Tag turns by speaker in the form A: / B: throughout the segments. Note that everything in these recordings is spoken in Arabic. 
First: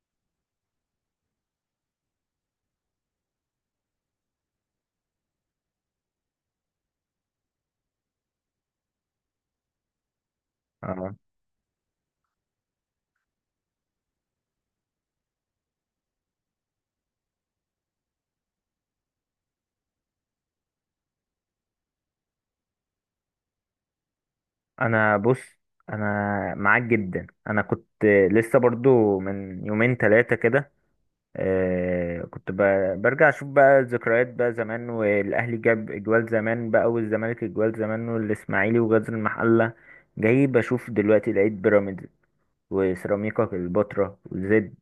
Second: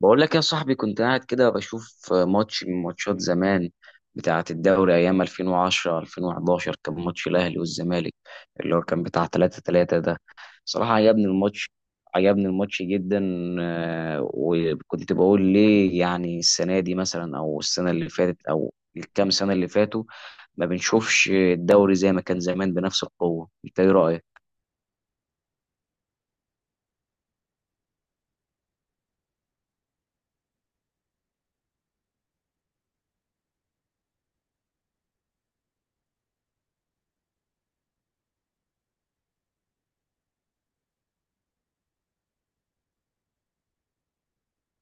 A: بقول لك يا صاحبي، كنت قاعد كده بشوف ماتش من ماتشات زمان بتاعة الدوري أيام 2010 2011. كان ماتش الأهلي والزمالك اللي هو كان بتاع 3-3 ده. صراحة
B: اه،
A: عجبني الماتش جدا. وكنت بقول ليه يعني السنة دي مثلا أو السنة اللي فاتت أو الكام سنة اللي فاتوا ما بنشوفش الدوري زي ما كان زمان بنفس القوة؟ أنت إيه رأيك؟
B: انا بص انا معاك جدا. انا كنت لسه برضو من يومين ثلاثه كده. كنت برجع اشوف بقى الذكريات بقى زمان، والاهلي جاب اجوال زمان بقى، والزمالك اجوال زمان، والاسماعيلي وغزل المحله. جاي بشوف دلوقتي لقيت بيراميدز وسيراميكا كليوباترا وزد.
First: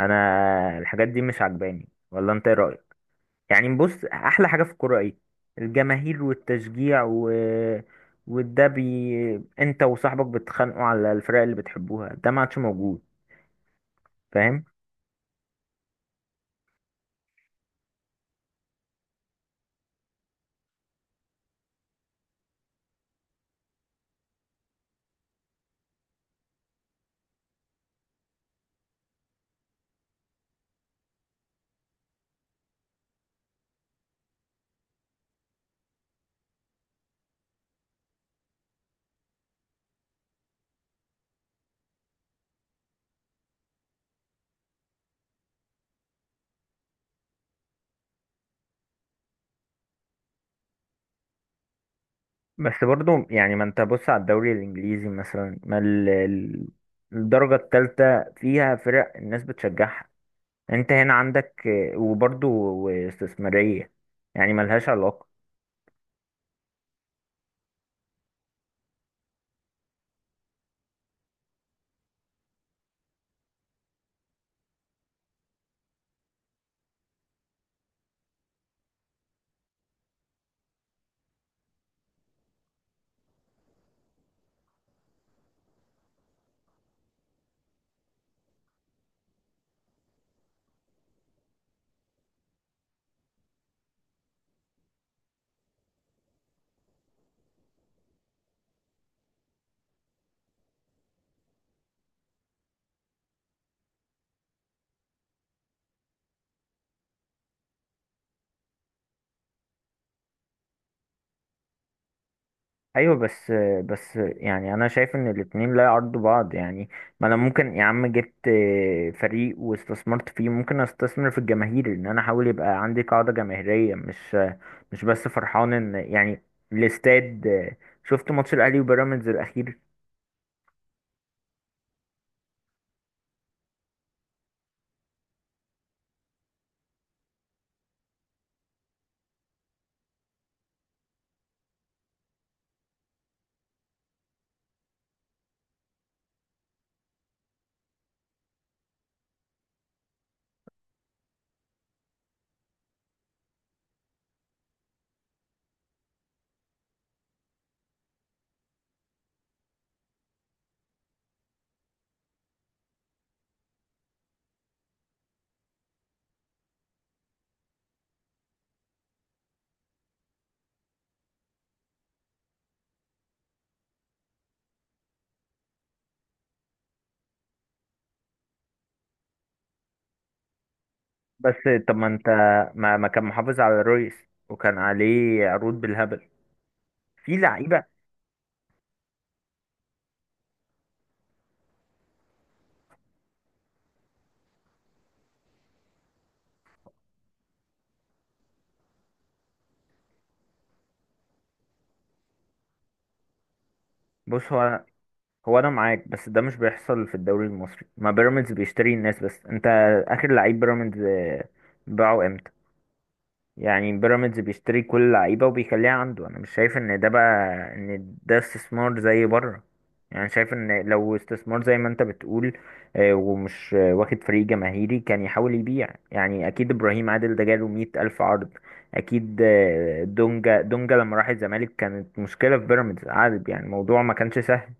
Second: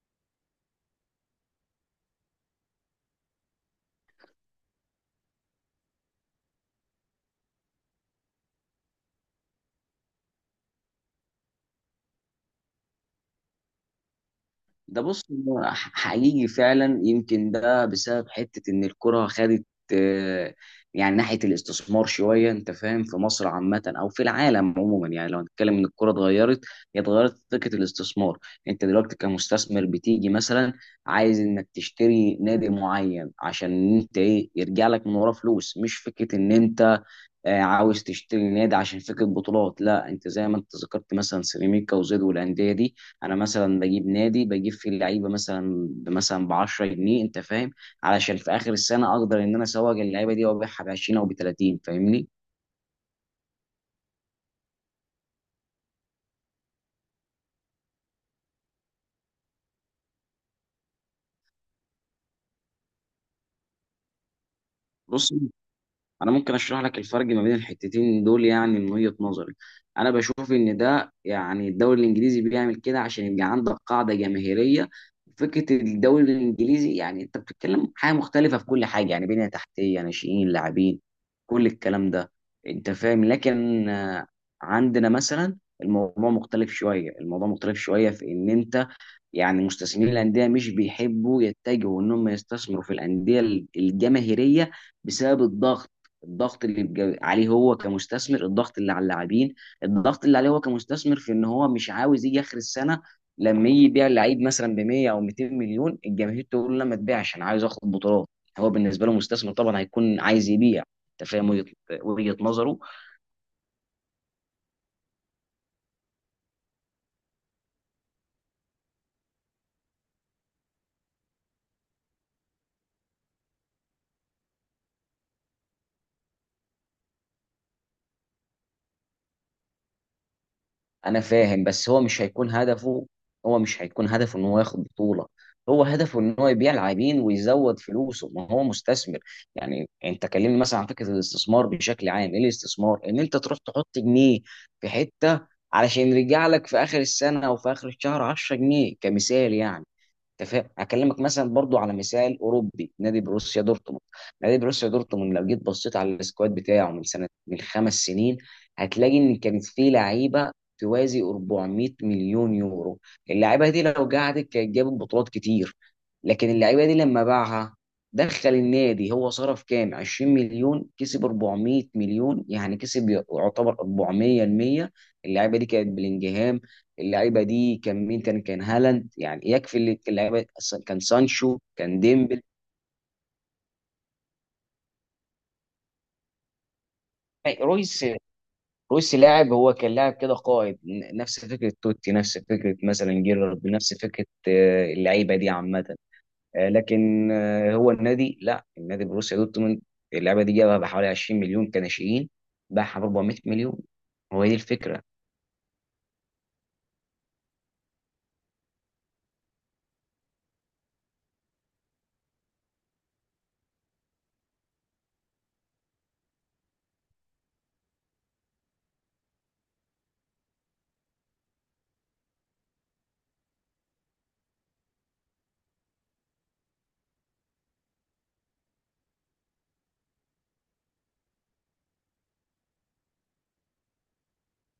B: انا الحاجات دي مش عجباني، ولا انت ايه رايك؟ يعني بص، احلى حاجه في الكوره ايه؟ الجماهير والتشجيع انت وصاحبك بتتخانقوا على الفرق اللي بتحبوها، ده ما عادش موجود، فاهم؟
A: ده بص، هو حقيقي فعلا، يمكن ده بسبب حتة ان الكرة خدت آه، يعني ناحية الاستثمار شوية. انت فاهم؟ في مصر عامة او في العالم عموما، يعني لو هنتكلم ان الكرة اتغيرت. هي اتغيرت في فكرة الاستثمار. انت دلوقتي كمستثمر بتيجي مثلا عايز انك تشتري نادي معين عشان انت ايه يرجع لك من وراه فلوس، مش فكرة ان انت عاوز تشتري نادي عشان فكره بطولات. لا، انت زي ما انت ذكرت مثلا سيراميكا وزد والانديه دي. انا مثلا بجيب نادي، بجيب فيه اللعيبه مثلا ب 10 جنيه. انت فاهم؟ علشان في اخر السنه اقدر ان انا اسوق اللعيبه دي وابيعها ب 20 او ب 30. فاهمني؟
B: بس برضو يعني، ما انت بص على الدوري الانجليزي مثلا، ما الدرجه الثالثه فيها فرق الناس بتشجعها. انت هنا عندك وبرضو استثماريه، يعني ملهاش علاقه.
A: بص، انا ممكن اشرح لك الفرق ما بين الحتتين دول يعني من وجهة نظري. انا بشوف ان ده، يعني الدوري الانجليزي بيعمل كده عشان يبقى عندك قاعدة جماهيرية. فكرة الدوري الانجليزي يعني انت بتتكلم حاجة مختلفة في كل حاجة، يعني بنية تحتية، ناشئين، لاعبين، كل الكلام ده. انت فاهم؟ لكن عندنا مثلا الموضوع مختلف شوية. في ان، يعني مستثمرين الانديه مش بيحبوا يتجهوا ان هم يستثمروا في الانديه الجماهيريه بسبب الضغط. الضغط اللي بيبقى عليه هو كمستثمر، الضغط اللي على اللاعبين، الضغط اللي عليه هو كمستثمر في ان هو مش عاوز يجي اخر السنه. لما يجي يبيع لعيب مثلا ب 100 او 200 مليون، الجماهير تقول له لا ما تبيعش، انا عايز اخد بطولات. هو بالنسبه له مستثمر، طبعا هيكون عايز يبيع. انت فاهم وجهة نظره.
B: ايوه، بس يعني انا شايف ان الاتنين لا يعرضوا بعض يعني. ما انا ممكن يا عم جبت فريق واستثمرت فيه، ممكن استثمر في الجماهير، ان انا احاول يبقى عندي قاعدة جماهيرية. مش بس فرحان ان يعني الاستاد. شفت ماتش الاهلي وبيراميدز الاخير؟
A: انا فاهم، بس هو مش هيكون هدفه ان هو ياخد بطولة. هو هدفه ان هو يبيع لاعبين ويزود فلوسه، ما هو مستثمر. يعني انت كلمني مثلا عن فكرة الاستثمار بشكل عام. ايه الاستثمار؟ ان انت تروح تحط جنيه في حتة علشان يرجع لك في اخر السنة او في اخر الشهر 10 جنيه كمثال يعني. انت فاهم؟ اكلمك مثلا برضو على مثال اوروبي، نادي بروسيا دورتموند. لو جيت بصيت على السكواد بتاعه من سنه، من خمس سنين، هتلاقي ان كانت فيه لعيبه توازي 400 مليون يورو. اللعيبه دي لو قعدت كانت جابت بطولات كتير، لكن اللعيبه دي لما باعها دخل النادي، هو صرف كام؟ 20 مليون. كسب 400 مليون. يعني كسب يعتبر 400% المية. اللعيبه دي كانت بلينجهام، اللعيبه دي كان مين تاني؟ كان هالاند. يعني يكفي اللي اللعيبه، أصلاً كان
B: بس
A: سانشو،
B: طب
A: كان
B: ما انت،
A: ديمبل،
B: ما كان محافظ على رويس، وكان عليه عروض بالهبل في لعيبة.
A: رويس. رويس لاعب، هو كان لاعب كده قائد، نفس فكره توتي، نفس فكره مثلا جيرارد، نفس فكره، اللعيبه دي عامه. آه، لكن آه، هو النادي، لا، النادي بروسيا دورتموند اللعيبه دي جابها بحوالي 20 مليون كناشئين، باعها ب 400 مليون. هو
B: بص،
A: دي
B: هو
A: الفكره.
B: هو انا معاك، بس ده مش بيحصل في الدوري المصري. ما بيراميدز بيشتري الناس، بس انت، اخر لعيب بيراميدز باعه امتى؟ يعني بيراميدز بيشتري كل اللعيبه وبيخليها عنده. انا مش شايف ان ده بقى ان ده استثمار زي بره. يعني شايف ان لو استثمار زي ما انت بتقول، آه، ومش آه، واخد فريق جماهيري، كان يحاول يبيع. يعني اكيد ابراهيم عادل ده جاله مية الف عرض. اكيد دونجا دونجا لما راح الزمالك كانت مشكله في بيراميدز عادل. يعني الموضوع ما كانش سهل،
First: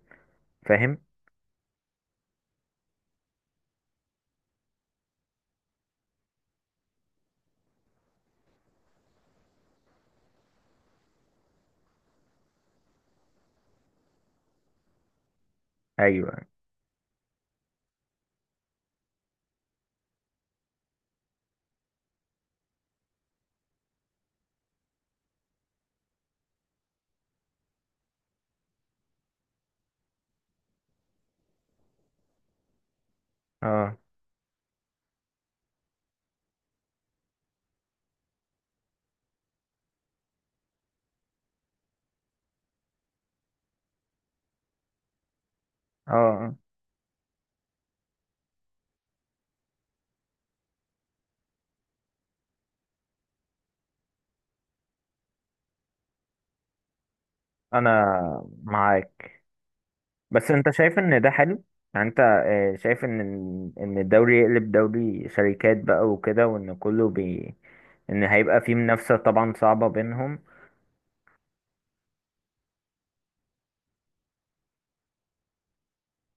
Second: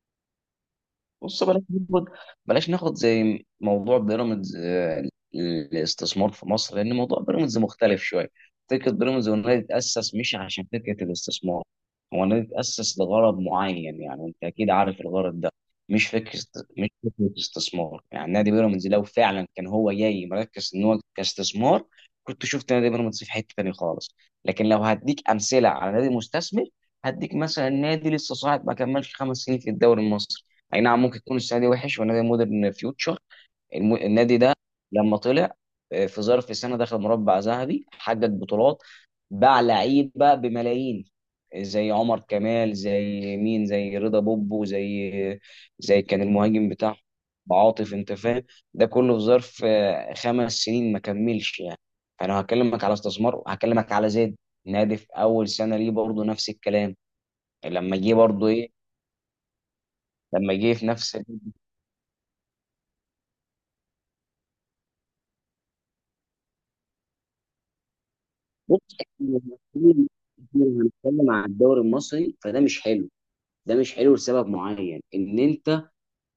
B: فاهم؟
A: بص، بلاش ناخد زي موضوع بيراميدز، الاستثمار في مصر، لان موضوع بيراميدز مختلف شويه. فكره بيراميدز، هو النادي اتاسس مش عشان فكره الاستثمار. هو النادي اتاسس لغرض معين، يعني انت اكيد عارف الغرض ده. مش
B: ايوه.
A: فكره مش فكره استثمار. يعني نادي بيراميدز لو فعلا كان هو جاي مركز ان هو كاستثمار، كنت شفت نادي بيراميدز في حته تانيه خالص. لكن لو هديك امثله على نادي مستثمر، هديك مثلا نادي لسه صاعد ما كملش خمس سنين في الدوري المصري. اي نعم، ممكن يكون السنه دي وحش، ونادي مودرن فيوتشر،
B: اه.
A: النادي ده لما طلع، في ظرف سنه دخل مربع ذهبي، حقق بطولات، باع لعيبه بملايين. زي عمر كمال، زي مين، زي رضا بوبو، زي كان
B: اه.
A: المهاجم بتاعه عاطف. انت فاهم؟ ده كله في ظرف خمس سنين ما كملش يعني. انا هكلمك على استثمار، هكلمك على زيد، نادي في اول سنه ليه برضه نفس الكلام. لما جه
B: انا
A: برضه ايه؟
B: معاك، بس
A: لما
B: انت
A: جه في
B: شايف
A: نفس.
B: ان ده حلو؟ يعني انت شايف ان الدوري يقلب دوري شركات بقى وكده، وان كله بي ان هيبقى فيه
A: بص
B: منافسة طبعا صعبة بينهم؟
A: احنا لو هنتكلم عن الدوري المصري فده مش حلو. لسبب معين ان انت،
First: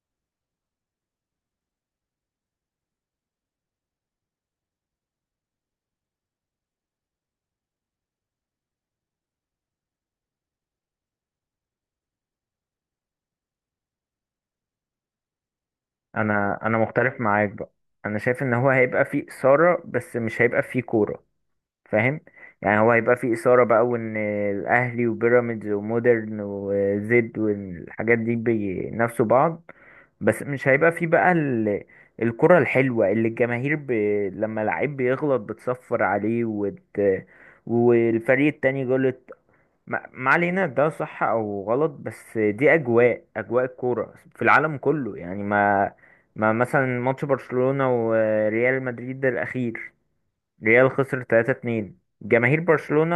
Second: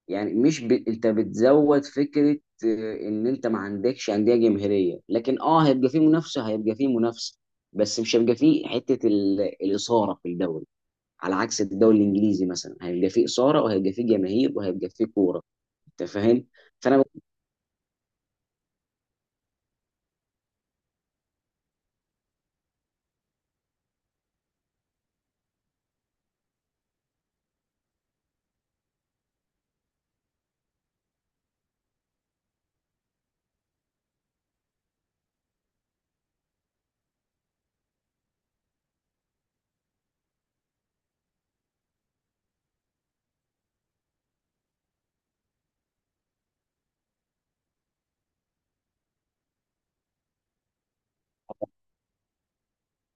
A: يعني مش ب... انت بتزود فكره، ان انت ما عندكش انديه جماهيريه، لكن اه هيبقى فيه منافسه، بس مش هيبقى فيه حته الاثاره في الدوري. على عكس الدوري الانجليزي مثلا، هيبقى فيه اثاره وهيبقى فيه جماهير وهيبقى فيه كوره. انت فاهم؟
B: انا
A: فانا.
B: مختلف معاك بقى. انا شايف ان هو هيبقى فيه إثارة، بس مش هيبقى فيه كورة، فاهم؟ يعني هو هيبقى فيه إثارة بقى، وإن الأهلي وبيراميدز ومودرن وزد والحاجات دي بينافسوا بعض. بس مش هيبقى فيه بقى الكرة الحلوة اللي الجماهير لما لعيب بيغلط بتصفر عليه والفريق التاني غلط. ما علينا ده صح أو غلط، بس دي أجواء الكورة في العالم كله يعني، ما مثلا ماتش برشلونة وريال مدريد الأخير، ريال خسر 3-2، جماهير برشلونة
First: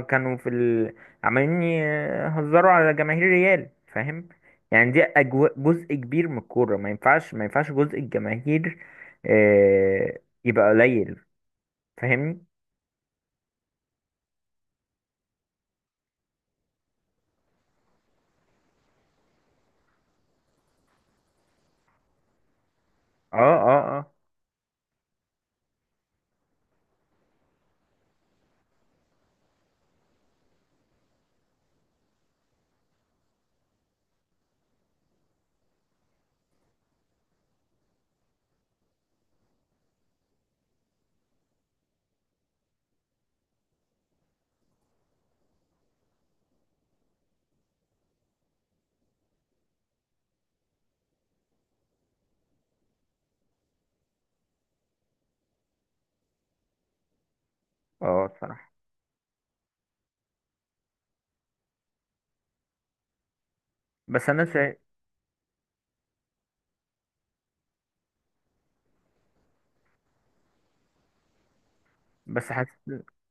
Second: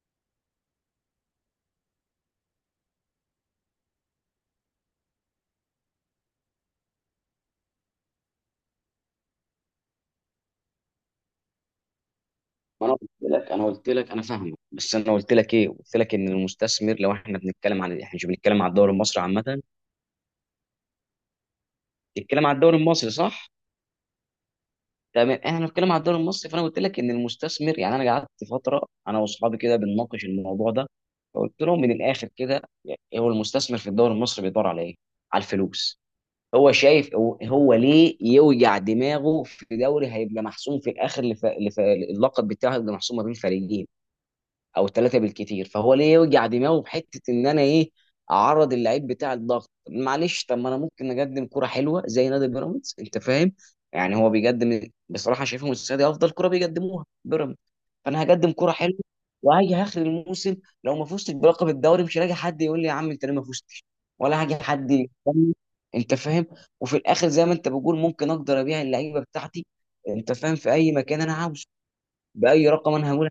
B: كانوا في عمالين يهزروا على جماهير ريال، فاهم؟ يعني دي جزء كبير من الكورة. ما ينفعش، ما ينفعش جزء الجماهير آه... يبقى قليل، فاهمني؟
A: ما انا قلت لك انا فاهمه، بس انا قلت لك ايه، قلت لك ان المستثمر، لو احنا بنتكلم عن، احنا مش بنتكلم على الدوري المصري عامه، بنتكلم على الدوري المصري،
B: اه،
A: صح؟
B: اه، اه،
A: تمام. احنا بنتكلم على الدوري المصري، فانا قلت لك ان المستثمر يعني. انا قعدت فتره انا واصحابي كده بنناقش الموضوع ده. فقلت لهم من الاخر كده يعني، هو المستثمر في الدوري المصري بيدور على ايه؟ على الفلوس. هو شايف، هو ليه يوجع دماغه في دوري هيبقى محسوم في الاخر. اللقب بتاعه هيبقى محسوم ما بين فريقين او ثلاثه بالكتير. فهو ليه يوجع دماغه بحته ان انا ايه اعرض اللعيب بتاع الضغط؟ معلش، طب ما انا ممكن اقدم كره حلوه زي نادي بيراميدز. انت فاهم؟ يعني هو بيقدم، بصراحه شايفهم السنه دي افضل كره بيقدموها بيراميدز. فانا
B: اه
A: هقدم
B: الصراحة.
A: كره حلوه وهاجي اخر الموسم، لو ما فزتش بلقب الدوري مش هلاقي حد يقول لي يا عم انت ليه ما فزتش،
B: بس
A: ولا
B: انا
A: هاجي
B: شايف،
A: حد يتكلم، انت فاهم؟ وفي الاخر زي ما انت بتقول، ممكن اقدر ابيع اللعيبه بتاعتي، انت فاهم، في اي مكان انا عاوزه،
B: بس
A: باي
B: حاسس،
A: رقم انا هقول.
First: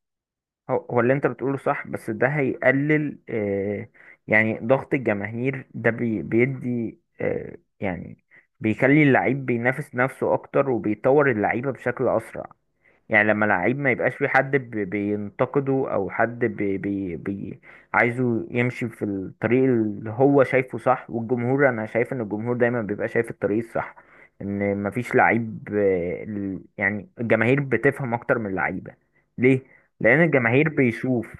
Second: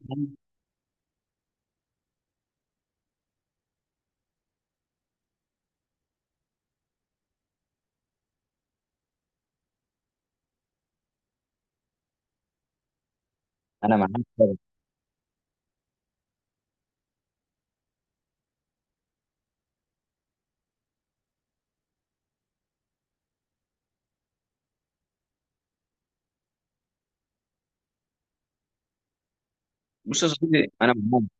B: هو اللي انت بتقوله صح، بس ده هيقلل يعني ضغط الجماهير ده بيدي يعني بيخلي اللعيب بينافس نفسه اكتر، وبيطور اللعيبة بشكل اسرع. يعني لما لعيب ما
A: انا
B: يبقاش في حد
A: معاك.
B: بينتقده، او حد بي بي بي عايزه يمشي في الطريق اللي هو شايفه صح. والجمهور، انا شايف ان الجمهور دايما بيبقى شايف الطريق الصح. ان مفيش لعيب يعني الجماهير بتفهم اكتر من اللعيبه. ليه؟ لان
A: بص يا صديقي
B: الجماهير بيشوف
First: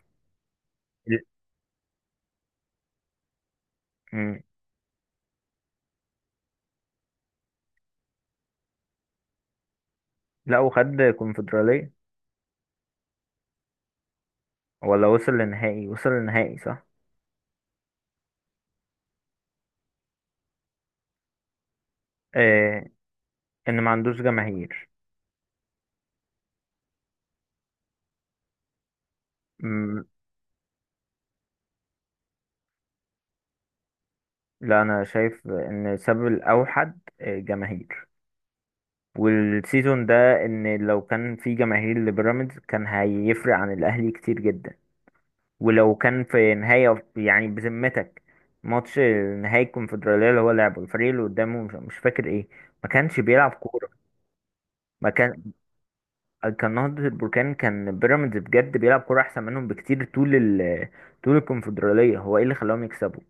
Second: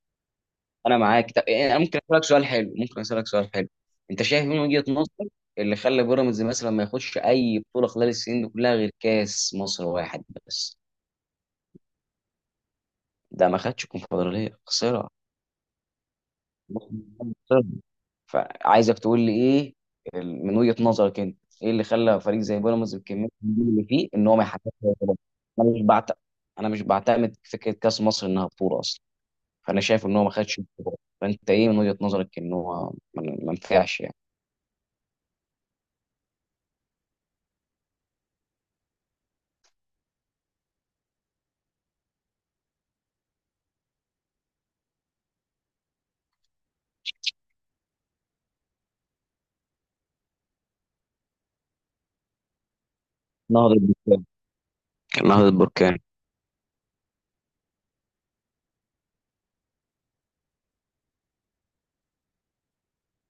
A: انا
B: ال-
A: معاك. طب انا ممكن اسالك سؤال حلو، انت
B: مم.
A: شايف إيه من وجهة نظرك اللي خلى بيراميدز مثلا ما ياخدش اي بطولة خلال السنين دي كلها غير كاس مصر واحد
B: لا،
A: بس؟
B: وخد كونفدراليه،
A: ده ما خدش كونفدرالية،
B: ولا
A: خسرها.
B: وصل لنهائي، وصل لنهائي صح.
A: خسرها. فعايزك تقول لي ايه، من وجهة نظرك انت، ايه اللي خلى فريق زي
B: آه،
A: بيراميدز بكمية النجوم
B: ان
A: اللي
B: ما
A: فيه
B: عندوش
A: ان هو ما يحققش
B: جماهير.
A: أي بطولة؟ انا مش بعت... انا مش بعتمد فكرة كاس مصر انها بطولة اصلا. فانا
B: مم.
A: شايف ان هو ما خدش البطولة. فانت ايه من وجهة نظرك ان هو ما نفعش يعني؟
B: لا، انا شايف ان السبب الاوحد جماهير، والسيزون ده. ان لو كان في جماهير لبيراميدز كان هيفرق عن الاهلي كتير جدا. ولو كان في نهاية، يعني بذمتك، ماتش نهائي الكونفدرالية اللي هو لعبه، الفريق اللي قدامه مش فاكر ايه، ما كانش بيلعب
A: نهضة
B: كورة.
A: بركان
B: ما كان
A: نهضة بركان.
B: كان نهضة البركان، كان بيراميدز بجد بيلعب كورة احسن منهم بكتير. طول طول الكونفدرالية، هو ايه اللي خلاهم يكسبوا؟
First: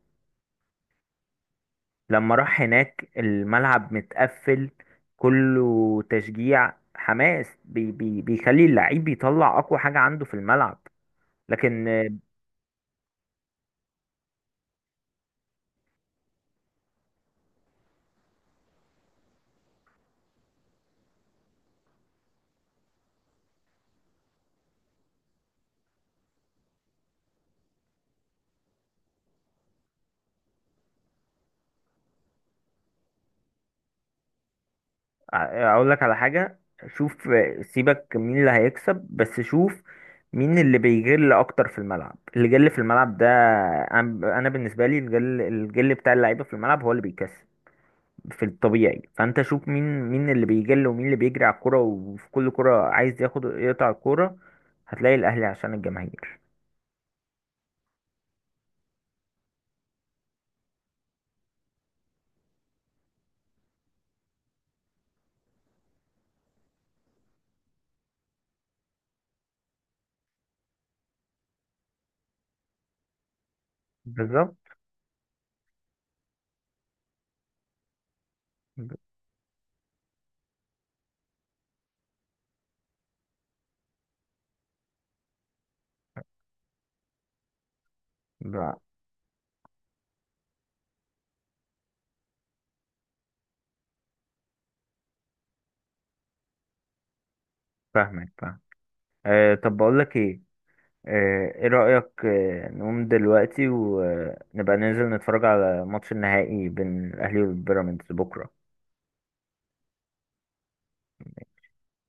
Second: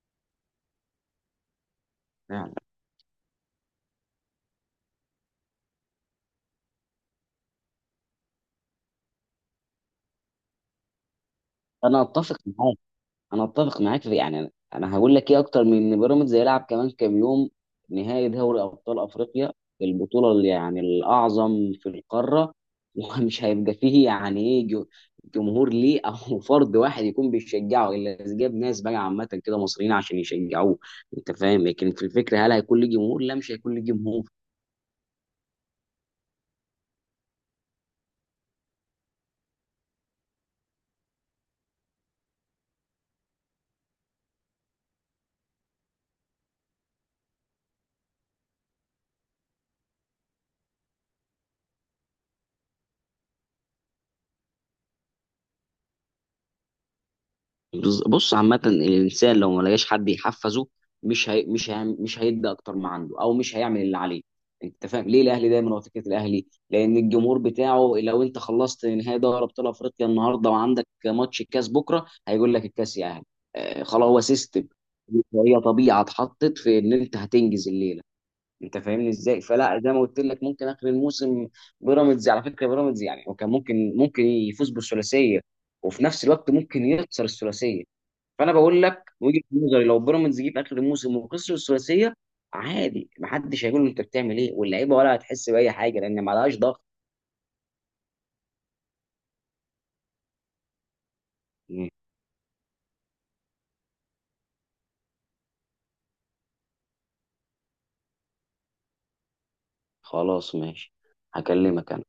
B: لما
A: نعم.
B: راح هناك الملعب متقفل، كله تشجيع حماس بي بي بيخلي اللعيب يطلع اقوى حاجة عنده في الملعب. لكن
A: انا اتفق معاك انا اتفق معاك في، يعني انا هقول لك ايه، اكتر من ان بيراميدز هيلعب كمان كام يوم نهائي دوري ابطال افريقيا، البطوله اللي يعني الاعظم في القاره، ومش هيبقى فيه يعني ايه جمهور ليه، او فرد واحد يكون بيشجعه، الا اذا جاب ناس بقى عامه كده مصريين عشان يشجعوه. انت فاهم؟ لكن في الفكره، هل هيكون ليه جمهور؟ لا، مش هيكون ليه جمهور.
B: اقول لك على حاجة، شوف سيبك مين اللي هيكسب، بس شوف مين اللي بيجل اكتر في الملعب، اللي جل في الملعب ده. أنا بالنسبة لي، الجل بتاع اللعيبة في الملعب هو اللي بيكسب في الطبيعي. فانت شوف مين اللي بيجل، ومين اللي بيجري على الكوره، وفي كل كوره عايز ياخد يقطع الكوره. هتلاقي الاهلي عشان الجماهير.
A: بص عامة، الإنسان لو ما لقاش حد يحفزه، مش هيدي أكتر ما عنده أو مش هيعمل اللي عليه. أنت فاهم ليه الأهلي دايما؟ هو فكرة الأهلي، لأن الجمهور بتاعه، لو أنت خلصت نهائي دوري أبطال أفريقيا النهاردة وعندك ماتش الكاس بكرة هيقول لك الكاس يا أهلي. آه خلاص، هو
B: بالظبط.
A: سيستم، هي طبيعة اتحطت في إن أنت هتنجز الليلة. أنت
B: ب-
A: فاهمني إزاي؟ فلا، زي ما قلت لك ممكن آخر الموسم بيراميدز، على فكرة بيراميدز يعني، وكان ممكن يفوز بالثلاثية، وفي نفس الوقت ممكن يخسر الثلاثية. فانا
B: ب-
A: بقول لك وجهه نظري، لو بيراميدز جه في اخر الموسم وخسر الثلاثيه عادي، محدش هيقول له انت بتعمل ايه، واللعيبه ولا هتحس باي حاجه لان ما لهاش ضغط.
B: فاهمك، فاهم. طب بقول لك ايه، ايه
A: مم.
B: رأيك؟ نقوم دلوقتي ونبقى ننزل نتفرج على ماتش النهائي بين الاهلي والبيراميدز بكره؟
A: خلاص، ماشي، هكلمك انا.